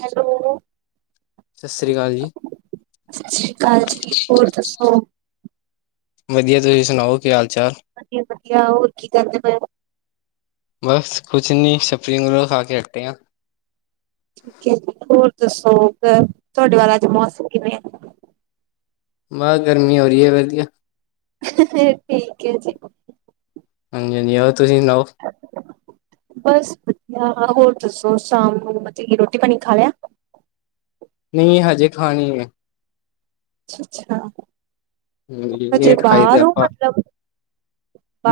Hello. ਸਸਰੀ ਕਾਲ ਜੀ। ਸਸਰੀ ਕਾਲ ਜੀ, ਹੋਰ ਦਸੋ। ਵਧੀਆ ਤੁਸੀ ਸੁਣਾਓ, ਕੀ ਹਾਲ-ਚਾਲ। ਵਧੀਆ- ਵਧੀਆ, ਹੋਰ ਕੀ ਕਰਦੇ ਪਏ ਓ। ਬਸ, ਕੁਛ ਨੀ, ਸਪਰਿੰਗ ਰੋਲ ਖਾ ਕੇ ਹਟੇ ਆ। ਠੀਕ ਹੈ, ਹੋਰ ਦੱਸੋ ਓਧਰ, ਤੁਹਾਡੇ ਵਲ ਅੱਜ ਮੌਸਮ ਕਿਵੇਂ। ਬਹ, ਗਰਮੀ ਹੋ ਰਹੀ ਏ, ਵਧੀਆ। ਠੀਕ ਏ ਜੀ। ਹਾਂਜੀ ਹਾਂਜੀ, ਓ ਤੁਹੀ ਸੁਣਾਓ। ਬਸ ਵਧੀਆ ਹੋਰ ਦੱਸੋ ਸ਼ਾਮ ਨੂੰ ਮਤੀ ਰੋਟੀ-ਪਾਣੀ ਖਾ ਲਯਾ। ਨਈ ਹੱਜੇ ਖਾਣੀ ਏ। ਅੱਛਾ-ਅੱਛਾ ਹਜੇ ਲੇਟ ਖਾਈ ਦਾ ਬਾਰ ਓ ਆਪਾਂ ਮਤਲਬ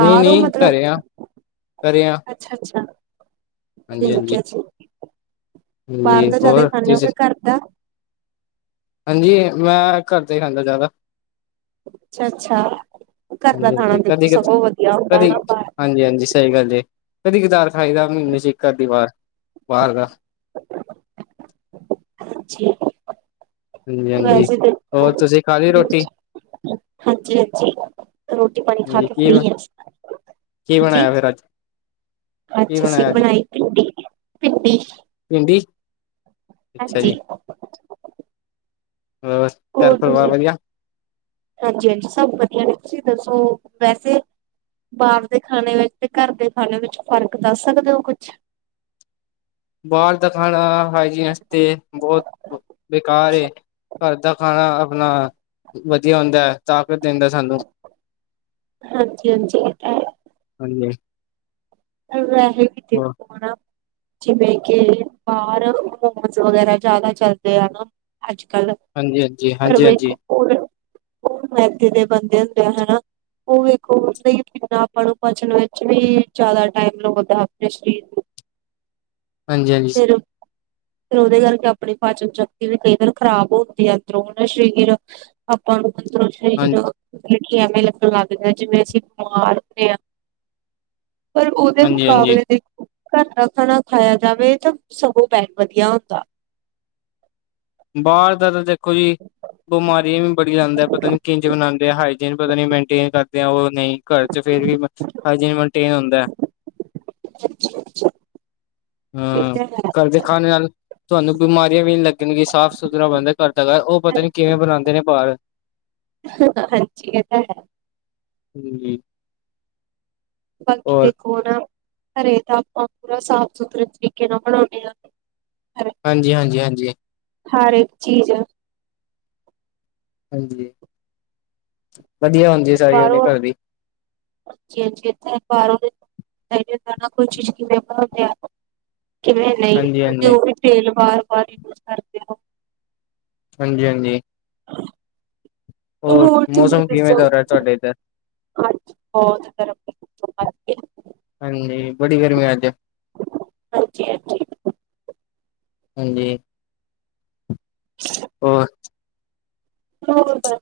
ਨਹੀਂ ਓ ਨਹੀਂ ਮਤਲਬ ਘਰੇ ਆ ਅ ਘਰੇ ਆ ਅੱਛਾ-ਅੱਛਾ ਹਾਂਜੀ ਠੀਕ ਹਾਂਜੀ ਐ ਜੀ। ਬਾਰ ਹਾਂਜੀ ਦਾ ਜਿਆਦਾ ਹੋਰ ਖਾਣੇ ੳ ਤੁਸੀਂ ਕੇ ਘੱਰ ਦਾ? ਹਾਂਜੀ, ਮੈਂ ਘੱਰ ਦਾ ਈ ਖਾਂਦਾ ਜ਼ਿਆਦਾ। ਅੱਛਾ-ਅੱਛਾ ਘਰ ਦਾ ਹਾਂਜੀ ਖਾਣਾ ਦੇਖੋ ਸਗੋਂ ਵਧੀਆ ਹੁੰਦਾ ਏ ਨਾ ਬਾਰ ਹਾਂਜੀ-ਹਾਂਜੀ ਸਈ ਗੱਲ ਏ। ਕਦੀ-ਕਦਾਰ ਖਾਈ ਦੈ ਮੀਨੇਂ ਚ ਏਕ-ਅਦੀ ਵਾਰ ਬਾਰ ਦਾ। ਹਾਂਜੀ ਹਾਂਜੀ ਹਾਂਜੀ ਵੈਸੇ ਹੋਰ ਦੇਖੋ ਤੁਸੀਂ ਖਾ ਲਈ ਰੋਟੀ ਹਾਂਜੀ-ਹਾਂਜੀ ਰੋਟੀ-ਪਾਣੀ ਖਾ ਹਾਂਜੀ ਕੇ ਕੀ ਫ੍ਰੀ ਆ ਐਸਲੇ ਕੀ ਬਣਾਯਾ ਫੇਰ ਅੱਜ? ਕੀ ਅੱਜ ਅਸੀ ਬਣਾਇਆ ਬਣਾਈ ਪਿੰਡੀ-ਪਿੰਡੀ ਪਿੰਡੀ ਹਾਂਜੀ। ਹੋਰ ਘਰ ਹੋਰ ਪਰਿਵਾਰ ਤੁਸੀ ਵਧੀਆ? ਹਾਂਜੀ-ਹਾਂਜੀ ਸਭ ਵਧੀਆ ਨੇ ਤੁਸੀਂ ਦੱਸੋ ਵੈਸੇ ਬਾਹਰ ਦੇ ਖਾਣੇ ਵਿੱਚ ਤੇ ਘੱਰ ਦੇ ਖਾਣੇ ਵਿੱਚ ਫ਼ਰਕ ਦੱਸ ਸਕਦੇ ਓ ਕੁੱਛ? ਬਾਹਰ ਦਾ ਖਾਣਾ ਹਾਈਜੀਣ ਆਸਤੇ ਬੋਹਤ ਬ ਬੇਕਾਰ ਏ। ਕੱਰ ਦਾ ਖਾਣਾ ਆਪਣਾ ਵਧੀਆ ਹੁੰਦਾ। ਤਾਕਤ ਦੇਂਦਾ ਸਾਨੂੰ। ਹਾਂਜੀ ਹਾਂਜੀ ਹਾਂਜੀ। ਪਰ ਵੈਸੇ ਵੀ [unintelligible] ਜਿਵੇਂ ਕਿ ਬਾਰ ਮੋਮਸ, ਵਗੈਰਾ ਜ਼ਿਆਦਾ ਚੱਲਦੇ ਆ ਨਾ ਅੱਜ- ਕੱਲ੍ਹ। ਹਾਂਜੀ-ਹਾਂਜੀ, ਹਾਂਜੀ-ਹਾਂਜੀ। ਓਵੀ ਓ ਮੈਦੇ ਦੇ ਬੰਦੇ ਹੁੰਦੇ ਹੈਨਾ। ਓ ਵੇਖੋ [inaudible] ਟਾਈਮ ਲਵੋਂਦੇ ਅਪਨੇ ਸ਼ਰੀਰ ਨੂ ਹਾਂਜੀ-ਹਾਂਜੀ, ਫੇਰ ਫਿਰ ਉਦੇ ਕਾਰਕੇ ਆਪਣੀ ਪਾਚਨ-ਸ਼ਕਤੀ ਵੀ ਕਈ ਵਾਰ ਖ਼ਰਾਬ ਹੁੰਦੀ ਐ ਅੰਦਰੋਂ ਹੈਂਨਾ ਸ਼ਰੀਰ ਅਪਾਂ ਨੂੰ ਅੰਦਰੋ ਸ਼ਰੀਰ ਹਾਂਜੀ। ਮਤਲਬ ਕਿ ਐਵੇ ਲਗਨ ਲੱਗ ਜਾਏ ਜਿਵੇਂ ਅਸੀਂ ਬਿਮਾਰ ਹੁੰਣੇ ਆਂ। ਪਰ ਓਦੇ ਹਾਂਜੀ-ਹਾਂਜੀ, ਮੁਕਾਬਲੇ ਦੇਖੋ ਘਰ ਦਾ ਖਾਣਾ ਖਾਇਆ ਜਾਵੇ ਤਾਂ ਸਗੋਂ ਬੈਟ ਵਧੀਆ ਹੁੰਦਾ। ਬਾਹਰ ਦਾ ਤਾਂ ਦੇਖੋ ਜੀ ਬਿਮਾਰੀਆਂ ਵੀ ਬੜੀ ਲਾਂਦਾ ਪਤਾ ਨੀ ਕਿੰਜ ਬਣਾਂਦੇ ਐ ਹਾਈਜੀਣ ਜਿਨੂੰ ਪਤਾ ਨੀ ਮੇਨਟੇਨ ਕਰਦੇ ਆ ਓ ਨਈ ਘੱਰ ਚ ਫੇਰ ਵੀ ਹਾਇਜੀਨ ਮੈਨਟੇਨ ਹੁੰਦਾ। [inaudible] ਇਹ ਹਾਂ ਤਾਂ ਹੈ ਕੱਰ ਦੇ ਖਾਣੇ ਨਾਲ ਤੁਹਾਨੂੰ ਬਿਮਾਰੀਆਂ ਵੀ ਨੀ ਲੱਗਣਗੀਆਂ ਸਾਫ਼-ਸੁਥਰਾ ਬਣਦਾ ਕਰ ਦਾ ਓ ਪਤਾ ਨੀ ਕਿਵੇਂ ਬਣਾਦੇ ਨੇ ਬਾਰ ਹਾਂਜੀ ਏ ਤਾਂ ਹੈ। ਹੂੰ। ਬਾਕੀ ਦੇਖੋ ਓ ਨਾ ਘਰੇ ਤਾਂ ਆਪਾਂ ਪੂਰਾ ਸਾਫ਼-ਸੁਥਰੇ ਤਰੀਕੇ ਨਾਲ ਬਣਾਉਂਣੇ ਆ। ਹਾਂਜੀ-ਹਾਂਜੀ-ਹਾਂਜੀ। ਹਰ ਏਕ ਚੀਜ਼ ਹਾਂਜੀ ਵਧੀਆ ਹੁੰਦੀ ਏ ਸਾਰੀ ਅਪਣੇ ਘੱਰ ਦੀ। ਹਾਜੀ-ਹਾਂਜੀ ਇਥੇ ਬਾਰੋਂ ਤੇ [inaudible] ਕਿਵੇਂ ਨਈ ਹਾਂਜੀ ਕਿਉੰਕਿ ਹਾਂਜੀ ਓ ਹੀ ਤੇਲ ਬਾਰ-ਬਾਰ ਯੂਜ ਕਰਦੇ ਓ। ਹਾਂਜੀ- ਹਾਂਜੀ ਹੋਰ ਤੁਸੀਂ ਮੌਸਮ ਕਿਵੇਂ ਦੱਸੋ! ਦਾ ਰਿਹਾ ਤੁਹਾਡੇ ਇੱਧਰ ਅੱਜ ਬਹੁਤ ਗਰਮ ਤਰ੍ਹਾਂ ਕਰਕੇ ਹਾਂਜੀ ਬੜੀ ਗਰਮੀ ਅੱਜ! ਹਾਂਜੀ- ਹਾਂਜੀ ਹਾਂਜੀ। ਅੱ [unintelligible] ਹੋਰ ਹੋਰ ਦਸ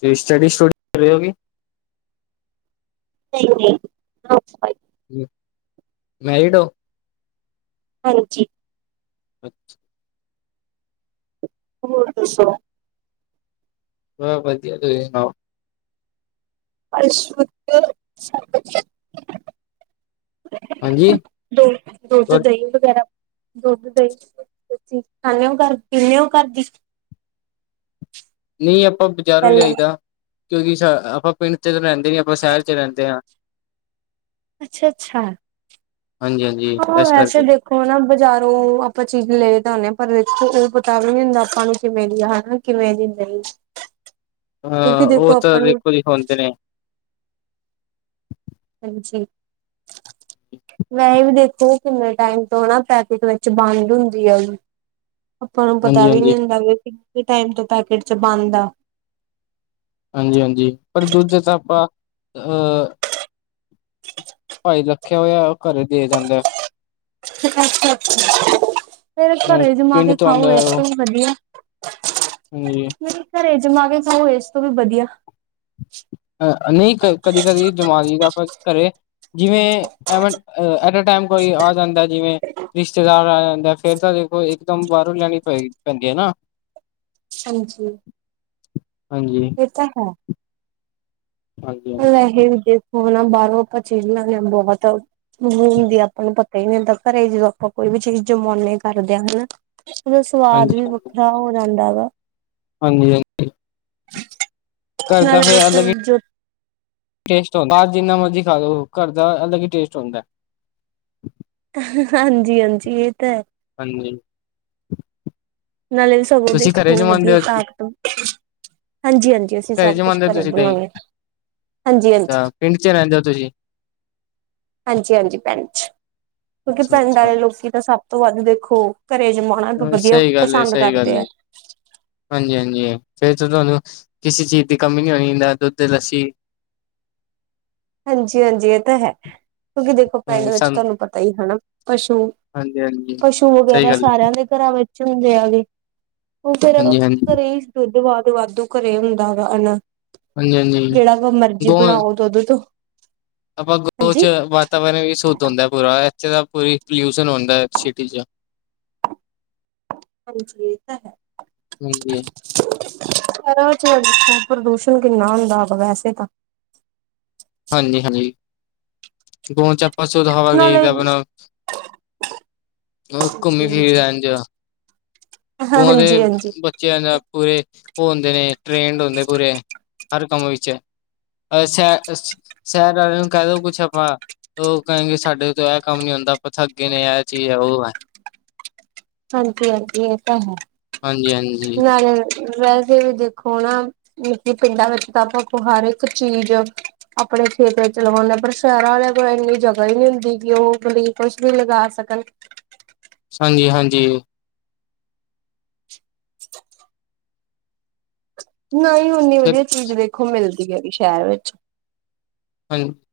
ਤੁਸੀ ਸਟੱਡੀ ਸਟੂਡੀ ਕਰ ਰਹੇ ਹੋ ਗਈ ਨਹੀ ਨਹੀ ਹਾਊਸ ਵਾਇਫ ਮ ਮੈਰੀਡ ਹੋ। ਹਾਂਜੀ। ਅੱਛਾ! ਹੋਰ ਦੱਸੋ। ਬਸ ਵਧੀਆ ਤੁਸੀ ਸੁਣਾਓ। ਬਸ ਵਧੀਆ ਸਭ ਵਧੀਆ ਹਾਂਜੀ! ਦੋ ਦੁੱਧ, ਦਹੀਂ ਵਗੈਰਾ ਦੁੱਧ, ਦਹੀਂ ਕੋਈ ਚੀਜ ਖ਼ਾਨੇ ਓ ਘਰ ਦੀ, ਪੀਨੇ ਓ ਘਰ ਦੀ ਨਹੀਂ ਆਪਾਂ ਬਜ਼ਾਰੋਂ ਹੈਲੋ ਲਿਆਈ ਦਾ ਕਿਉਂਕਿ ਸਭ ਆਪਾਂ ਪਿੰਡ 'ਚ ਤਾਂ ਰਹਿੰਦੇ ਨਹੀਂ ਆਪਾਂ ਸ਼ਹਿਰ 'ਚ ਰਹਿੰਦੇ ਹਾਂ। ਅੱਛਾ -ਅੱਛਾ ਹਾਂਜੀ ਹਾਂਜੀ ਹਾਂ ਇਸ ਵੈਸੇ ਕਰਕੇ ਦੇਖੋ ਓ ਨਾ ਬਜ਼ਾਰੋਂ ਆਪਾਂ ਚੀਜ਼ ਲੇ ਤਾਂ ਆਉਦੇ ਹਾਂ ਪਰ ਦੇਖੋ ਉਹ ਪਤਾ ਵੀ ਨੀ ਹੁੰਦਾ ਆਪਾਂ ਨੂੰ ਕਿਵੇਂ ਦੀ ਆ ਹਨਾ। ਕਿਵੇਂ ਦੀ ਨਹੀ। ਹਾਂ ਉਹ ਤਾਂ ਦੇਖੋ ਜੀ ਹੁੰਦੇ ਨੇ। ਹਾਂਜੀ ਵੈਹੈ ਵੀ ਦੇਖੋ, ਕਿੰਨੇ ਟਾਈਮ ਤੋਂ ਹਨਾਂ ਪੈਕਿਟ ਵਿੱਚ ਬੰਦ ਹੁੰਦੀ ਉਹ ਵੀ। ਆਪਾਂ ਨੂੰ ਪਤਾ ਹਾਂਜੀ ਵੀ ਹਾਂਜੀ ਨੀ ਹੁੰਦਾ ਵੀ ਕਿੰਨੇ ਟਾਈਮ ਤੋਂ ਪੈਕੇਟ 'ਚ ਬੰਦ ਆ। ਹਾਂਜੀ -ਹਾਂਜੀ ਪਰ ਦੂਜਾ 'ਚ ਆਪਾਂ ਅਹ' ਭਾਈ ਰੱਖਿਆ ਹੋਇਆ ਘਰੇ ਦੇ ਜਾਂਦਾ। ਅੱਛਾ ਅੱਛਾ ਫੇਰ ਅ ਘਰੇ ਜਮਾ ਪਿੰਡ ਕੇ ਤੋਂ ਆਉਂਦਾ ਖਾਓ ਇਸ ਤੋਂ ਵੀ ਵਧੀਆ। [inaudible] ਹੋਰ। ਮੇਰੇ ਘਰੇ ਜਮਾ ਕੇ ਖਾਓ ਇਸ ਤੋਂ ਵੀ ਵਧੀਆ ਅ ਨਹੀਂ ਕਦੀ ਕਦੀ ਜਮਾ ਲਈਦਾ ਆਪਾਂ ਘਰੇ ਜਿਵੇਂ ਐ ਐਟਮਟਾਈਮ ਕੋਈ ਆ ਜਾਂਦਾ ਜਿਵੇਂ ਰਿਸ਼ਤੇਦਾਰ ਆ ਜਾਂਦਾ ਫੇਰ ਤਾਂ ਦੇਖੋ ਇੱਕ ਦਮ ਬਾਹਰੋਂ ਲੈਣੀ ਪਏਗੀ ਪੈਂਦੀ ਹੈ ਨਾ ਹਾਂਜੀ ਹਾਂਜੀ ਕਿਤਾਂ ਕੋਲੋਂ ਹਾਂਜੀ ਹਾਂਜੀ ਵੈਸੇ ਵੀ ਦੇਖੋ ਨਾ ਬਾਹਰੋਂ ਆਪਾਂ ਚੇਲਦੇ ਹਾਂ ਬਹੁਤ ਹੁੰਦੀ ਆਪਾਂ ਨੂੰ ਪਤਾ ਕਈ ਦਿਨ ਤੱਕ ਘਰੇ ਜਦੋਂ ਆਪਾਂ ਕੋਈ ਵੀ ਚੀਜ਼ ਜਮਾਉਦੇ ਕਰਦੇ ਹਾਂ ਹਨਾ ਉਹਦਾ ਸਵਾਦ ਹਾਂਜੀ ਵੀ ਬਹੁਤ ਖਰਾਬ ਹੋ ਜਾਂਦਾ ਵਾ ਹਾਂਜੀ ਹਾਂਜੀ ਘਰ ਨਾਲ ਦਾ ਫੇਰ ਬਸ ਅਲੱਗ ਹੀ ਜੋ [unintelligible] ਟੇਸਟ ਹੁੰਦਾ ਜਿੰਨਾ ਮਰਜ਼ੀ ਖਾ ਲੋ ਘਰ ਦਾ ਅਲੱਗ ਹੀ ਟੇਸਟ ਹੁੰਦਾ। ਹਾਂਜੀ- ਹਾਂਜੀ ਇਹ ਤਾਂ ਹੈ। ਹਾਂਜੀ। ਨਾਲੇ ਤੁਸੀਂ ਸਵਾਦਦਿਸਟ ਘਰੇ ਹੋਣ ਜਮਾਉਂਦੇ ਵਧੀਆ ਹੋ ਤਾਕਤ, ਹਾਂਜੀ- ਹਾਂਜੀ। ਤੇ ਅਸੀਂ ਸਭ ਕੁਛ ਜਮਾਉਂਦੇ ਹੋ ਘਰੇ ਤੁਸੀਂ ਦਹੀਂ ਬਣਾਉਦੇ ਹਾਂਜੀ- ਹਾਂਜੀ। ਅੱਛਾ ਪਿੰਡ ਚ ਰਹਿੰਦੇ ਹੋ ਤੁਸੀਂ? ਹਾਂਜੀ- ਹਾਂਜੀ ਪਿੰਡ ਚ, ਕਿਉਂਕਿ ਅੱਛਾ ਪਿੰਡ ਵਾਲੇ ਅੱਛਾ ਲੋਕੀ ਤਾਂ ਸਭ ਤੋਂ ਵੱਧ ਦੇਖੋ ਘਰੇ ਜਮਾ- ਆਪਣਾ ਵਧੀਆ ਸਹੀ ਪਸੰਦ ਕਰਦੇ ਆ। ਹਾਂਜੀ- ਹਾਂਜੀ ਫੇਰ ਤਾਂ ਤੁਹਾਨੂੰ- ਕਿਸੇ ਚੀਜ਼ ਦੀ ਕਮੀ ਨਹੀਂ ਹੋਣੀ ਨਾ ਦੁੱਧ, ਲੱਸੀ। [unintelligible] ਹਾਂਜੀ- ਹਾਂਜੀ ਇਹ ਤਾਂ ਹੈ। ਕਿਉਂਕਿ ਦੇਖੋ ਪਿੰਡ ਹੂੰ ਵਿੱਚ ਸਾਨੂੰ ਤੁਹਾਨੂੰ ਪਤਾ ਹੀ ਹਨਾ ਪਸੂ, ਹਾਂਜੀ-ਹਾਂਜੀ ਪਸ਼ੂ ੂ ਸਹੀ ਵਗੈਰਾ ਗੱਲ ਏ, ਸਾਰਿਆਂ ਦੇ ਘਰਾਂ ਵਿੱਚ ਹੁੰਦੇ ਆਗੇ ਉਹ ਤਾਂ ਹੈਗਾ ਫੇਰ ਹਾਂਜੀ-ਹਾਂਜੀ, ਘਰੇ ਦੁਧ- ਦਾਦ ਵਾਧੂ ਘਰੇ ਹੁੰਦਾ ਵਾ, ਹਨਾ। ਹਾਂਜੀ-ਹਾਂਜੀ ਜਿਹੜਾ ਕੋ ਮਰਜ਼ੀ ਗੋ ਬਣਾਓ ਦੂਧ ਤੋਂ, ਆਪਾਂ ਗੋਵ ਹਾਂਜੀ ਚ ਵਾਤਾਵਰਨ ਵੀ ਸ਼ੁੱਧ ਹੁੰਦਾ ਪੂਰਾ, ਇੱਥੇ ਦਾ ਪੂਰੀ ਪੋਲਿਊਸ਼ਨ ਹੁੰਦਾ ਸਿਟੀ ਚ, ਹਾਂਜੀ ਏ ਤਾਂ ਹੈ। ਉਹ ਇ ਤੇ ਹੈ। ਚ ਪ੍ਰਦੂਸ਼ਣ ਕਿੰਨਾ ਹੁੰਦਾ ਵਾ ਵੈਸੇ ਤਾਂ। ਹਾਂਜੀ- ਹਾਂਜੀ ਗੋਵ ਚ ਆਪਾਂ ਸੂਧ ਹਵਾ ਲੇ ਨਾਲੇ ਕੇ ਆਪਣਾ ਘੁੰਮੀ ਹਾਂਜੀ ਫਿਰੀ ਹਾਂਜੀ। ਰਹਿਣ ਜ ਹਾਂ ਗ ਦੇ ਹਾਂਜੀ ਹਾਂਜੀ [unintelligible] ਪੂਰੇ ਉਹ ਹੁੰਦੇ ਨੇ ਟ੍ਰੇਨਡ ਹੁੰਦੇ ਪੂਰੇ। ਹਰ ਕੰਮ ਵਿੱਚ ਐ, ਸ਼ ਸ਼ਹਿਰ ਵਾਲਿਆਂ ਨੂੰ ਕਹਿ ਦ ਕੁਛ ਆਪਾਂ ਉਹ ਕਹਹਿਣਗੇ ਸਾਡੇ ਤੋਂ ਇਹ ਕੰਮ ਨੀ ਹੁੰਦਾ, ਆਪਾਂ ਥੱਗੇ ਨੇ ਇਹ ਚੀਜ਼ ਹੈ ਉਹ ਹੈ। ਹਾਂਜੀ- ਹਾਂਜੀ ਇਹ ਤਾਂ ਹੈ, ਹਾਂਜੀ ਹਾਂਜੀ ਨਾਲੇ ਵੈਸੇ ਵੀ ਦੇਖੋ ਨਾ ਲੋਕੀ ਪਿੰਡਾਂ ਵਿੱਚ ਤਾਂ ਆਪਾਂ ਹਰ ਇੱਕ ਚੀਜ਼ ਆ। ਆਪਣੇ ਖੇਤਾ ਚ ਲਵਾਉਂਦੇ ਪਰ ਸ਼ਹਿਰਾਂ ਵਾਲਿਆਂ ਕੋਲ ਇੰਨੀ ਜਗਾ ਹੀ ਨੀ ਹੁੰਦੀ ਕਿ, ਉਹ ਆਪਣੇ, ਕੁਛ ਭੀ ਲਗਾ ਸਕਣ। ਹਾਂਜੀ- ਹਾਂਜੀ। [unintelligible] ਨਹੀਂ ਨੀ ਫਿਰ ਵਧੀਆ ਚੀਜ਼ ਦੇਖੋ ਮਿਲਦੀ ਹੈਗੀ ਸ਼ਹਿਰ ਵਿੱਚ। ਹਾਂਜੀ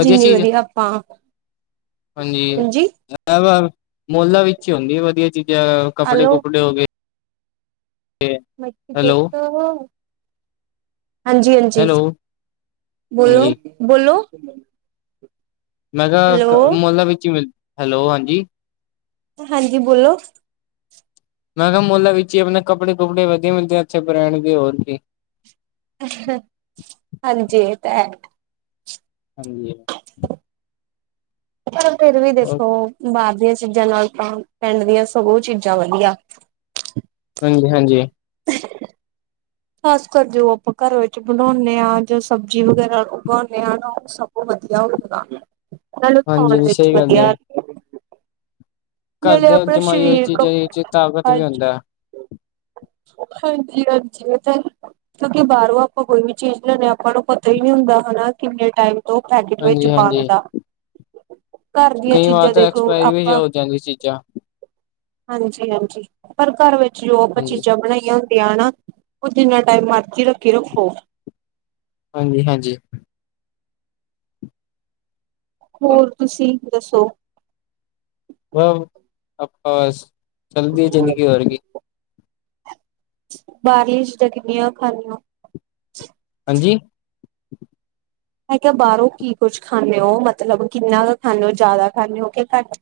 ਜਿੰਨੀ ਚੀਜ਼ ਹੈ ਵਧੀਆ ਆਪਾਂ, ਹਾਂਜੀ ਵ ਮੁੋਲਾ ਵਿੱਚ ਹੀ ਹੁੰਦੀ ਹੈ ਵਧੀਆ ਚੀਜ਼ਾਂ ਕੱਪੜੇ- ਹੈਲੋ ਕੁਪੜੇ ਹੋ ਗਏ। ਮੈਂ ਦੋਤ ਹੈਲੋ ਹੋ [unintelligible] ਹਾਂਜੀ- ਹਾਂਜੀ, ਹੈਲੋ ਹਾਂਜੀ ਬੋਲੋ- ਬੋਲੋ ਮੈਂ ਹੈਲੋ ਕਿਹਾ ਮੁਲਾ ਵਿੱਚ ਹੀ ਮਿਲ, ਹੈਲੋ ਹਾਂਜੀ। ਹਾਂਜੀ ਬੋਲੋ ਮੈਂ ਕਿਹਾ ਮੋਲਾ ਵਿੱਚ ਹੀ ਆਪਣੇ ਕੱਪੜੇ- ਕੁੱਪੜੇ ਵਧੀਆ ਮਿਲਦੇ ਆ ਅੱਛੇ ਬਰਾਂਡ ਦੇ ਹੋਰ ਕੀ। ਹਾਂਜੀ ਐ ਤਾਂ ਹੈ, ਹਾਂਜੀ। ਪਰ ਫੇਰ ਵੀ ਦੇਖੋ। ਬਾਹਰ ਦੀਆਂ ਚੀਜ਼ਾਂ ਨਾਲ ਤਾਂ ਪਿੰਡ ਦੀਆਂ ਸਗੋਂ ਚੀਜ਼ਾਂ ਵਧੀਆ। ਹਾਂਜੀ- ਹਾਂਜੀ। [inaudible] ਖਾਸ ਕਰ ਜੋ ਆਪਾਂ ਘਰ ਵਿੱਚ ਬਣਾਉਂਣੇ ਆ, ਜੋ ਸਬਜ਼ੀ ਵਗੈਰਾ ਉਗਾਉਂਦੇ ਆ ਨਾ ਉਹ ਸ ਉਹ ਵਧੀਆ ਹੋਰ ਸੁਣਾ, ਮੈਂ ਵੀ [unintelligible] ਹਾਂਜੀ ਵਿੱਚ ਸਹੀ ਗੱਲ ਵਧੀਆ ਕਰ ਨਾਲੇ ਦੇ ਆਪਣਾ ਜਮਾਈ ਹੋਈ ਚੀਜ਼ਾਂ ਸਰੀਰ ਚ ਤਾਕਤ ਵੀ ਹੁੰਦਾ ਏ। ਹਾਂਜੀ-ਹਾਂਜੀ, ਏ ਤਾ ਹੈ। ਮਤਲਬ ਕਿ ਬਾਰੋਂ ਆਪਾਂ ਕੋਈ ਵੀ ਚੀਜ਼ ਲੈਦੇ ਆ। ਆਪਾਂ ਨੂੰ ਪਤਾ ਈ ਨੀ ਹੁੰਦਾ ਹਨਾ ਕਿੰਨੇ ਟੇਮ ਕਥੋ ਪੈਕੇਟ ਵਿੱਚ ਹਾਂਜੀ ਬੰਦ ਹਾਂਜੀ ਹੁੰਦਾ। ਕਾਰ ਦੀਆਂ ਕਈ ਵਾਰ ਚੀਜ਼ਾਂ ਤਾਂ ਦੇਖ ਲੋ ਐਕਸਪਾਇਰੀ ਵੀ ਆਪਾਂ ਹੋ ਜਾਂਦੀ ਚੀਜ਼ਾਂ ਹਾਂਜੀ-ਹਾਂਜੀ ਪਰ ਕਾਰ ਵਿੱਚ ਜੋ ਆਪਾਂ ਹਾਂਜੀ ਚੀਜ਼ ਬਣਾਈਆਂ ਹੁੰਦੀਆਂ ਹਨਾ ਓ ਜਿੰਨਾ ਟਾਈਮ ਮਰਜ਼ੀ ਰੱਖੀ ਰੱਖੋ। ਹਾਂਜੀ-ਹਾਂਜੀ। ਹੋਰ ਤੁਸੀਂ ਦੱਸੋ। ਮ ਆਪ ਚੱਲਦੀ ਹੈ ਜ਼ਿੰਦਗੀ ਵਰਗੀ, ਬਾਰਲੀ ਚੀਜ਼ਾਂ ਕਿੰਨੀਆਂ ਕੁ ਖਾਦੇ ਓ। ਹਾਂਜੀ। ਮੈਂ ਕੇਹਾ ਬਾਰੋਂ ਕੀ ਕੁੱਝ ਖਾਂਦੇ ਓ ਮਤਲਬ ਕਿੰਨਾ ਕ ਖਾਂਦੇ ਹੋ ਜਾਦਾ ਖਾਂਦੇ ਹੋ ਕਿ ਘੱਟ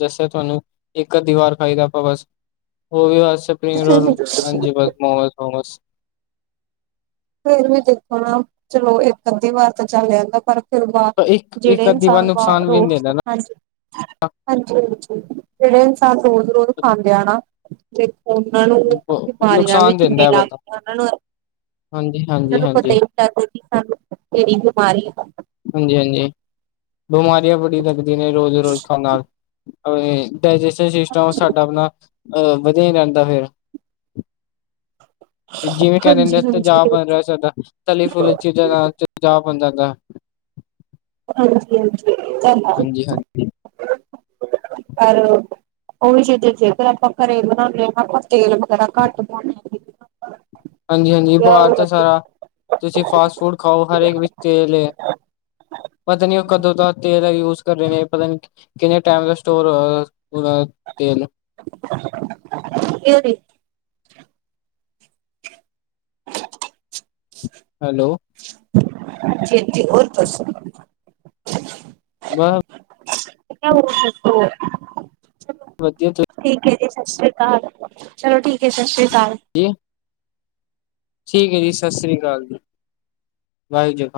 ਜਸੇ ਤੁਆਨੂੰ ਏਕ ਅਧੀ ਵਾਰ ਖਾਈਦਾ ਆਪਾਂ ਬਸ ਉਹ ਵੀ ਬਸ ਸਪਿੰਗ ਰੋਲ ਹਾਂਜੀ ਬਸ ਮੋਮੋਸ-ਮੋਮੋਸ ਫੇਰ ਵੀ ਦੇਖੋ ਨਾ ਚਲੋ ਏਕ ਅੱਧੀ ਵਾਰ ਤਾਂ ਚੱਲ ਜਾਂਦਾ ਪਰ [inaudible] ਇੱਕ ਇੱਕ ਅੱਧੀ ਵਾਰ ਨੁਕਸਾਨ ਵੀ ਨੀ ਦਿੰਦਾ ਨਾ ਹਾਂਜੀ-ਹਾਂਜੀ ਜੇੜੇ ਇਨਸਾਨ ਰੋਜ਼-ਰੋਜ਼ ਖਾਂਦੇ ਆ ਨਾ ਓਨਾਂ ਨੂੰ ਬਿਮਾਰੀਆਂ ਵੀ ਨੁਕਸਾਨ ਦਿੰਦਾ ਕਿਨੀਆਂ ਹੈ ਬਟ ਲੱਗਦੀਆਂ ਉਹਨਾਂ ਨੂੰ ਹਾਂਜੀ ਉਹਨਾਂ ਹਾਂਜੀ ਨੂੰ ਪਤਾ ਈ ਹਾਂਜੀ ਨੀ ਲਗਦਾ ਕਿ ਸਾਨੂੰ ਕੇੜੀ ਬਿਮਾਰੀ ਆ। ਹਾਂਜੀ-ਹਾਂਜੀ ਬਿਮਾਰੀਆਂ ਬੜੀ ਲੱਗਦੀਆਂ ਨੇ ਰੋਜ਼-ਰੋਜ਼ ਖਾਣ ਨਾਲ ਡਾਇਜੈਸ਼ਨ ਸਿਸਟਮ ਉਹ ਸਾਡਾ ਆਪਣਾ ਅ ਵਧੀਆ ਹੀ ਰਹਿੰਦਾ ਫਿਰ ਜਿਵੇਂ ਕੇਹ ਦਿੰਦੇ ਹਾਂਜੀ-ਹਾਂਜੀ। ਤੇਜਾਬ ਬਣ ਰਿਹਾ ਸਾਡਾ, ਤਲੀ-ਫੁਲੀ ਚੀਜ਼ਾਂ ਨਾਲ ਤਜਾਬ ਬਣਦਾ ਜਾਂਦਾ। ਹਾਂਜੀ-ਹਾਂਜੀ ਹਾਂਜੀ ਹਾਂਜੀ [unintelligible] ਪਰ ਓਹੀ ਚੀਜ਼ਾਂ ਜੇਕਰ ਆਪਾਂ ਘਰੇ ਬਣਾਣੇ ਆ ਨਾ ਆਪਾਂ ਤੇਲ ਵਗੈਰਾ ਘੱਟ ਪਾਉਂਣੇ ਹੇਗੇ ਆ। [inaudible] ਹਾਂਜੀ-ਹਾਂਜੀ ਬਾਰ ਤਾਂ ਸਾਰਾ, ਤੁਸੀਂ ਫਾਸਟ ਫੂਡ ਖਾਓ ਹਰੇਕ ਵਿੱਚ ਤੇਲ ਏ। ਪਤ ਨੀ ਓ ਕਦੋਂ ਦਾ ਤੇਲ ਯੂਜ ਕਰ ਰੇ ਨੇ ਪਤਾ ਨੀ ਕਿੰਨੇ ਟੇਮ ਦਾ ਸਟੋਰ ਅ ਹੋਇਆ ਤੇਲ [inaudible] ਹੈਲੋ। ਜ ਜ ਹੋਰ ਦੱਸੋ ਵਾਹ [inaudible] ਵਧੀਆ ਤੁ ਠੀਕ ਐ ਜੀ, ਸਤਿ ਸ਼੍ਰੀ ਅਕਾਲ। ਚਲੋ ਠੀਕ ਐ ਸਤਿ ਸ਼੍ਰੀ ਅਕਾਲ। ਕੀ? ਠੀਕ ਐ ਜੀ ਸਤਿ ਸ੍ਰੀ ਅਕਾਲ ਜੀ ਵਾਹਿਗੁਰ ਖਾਲ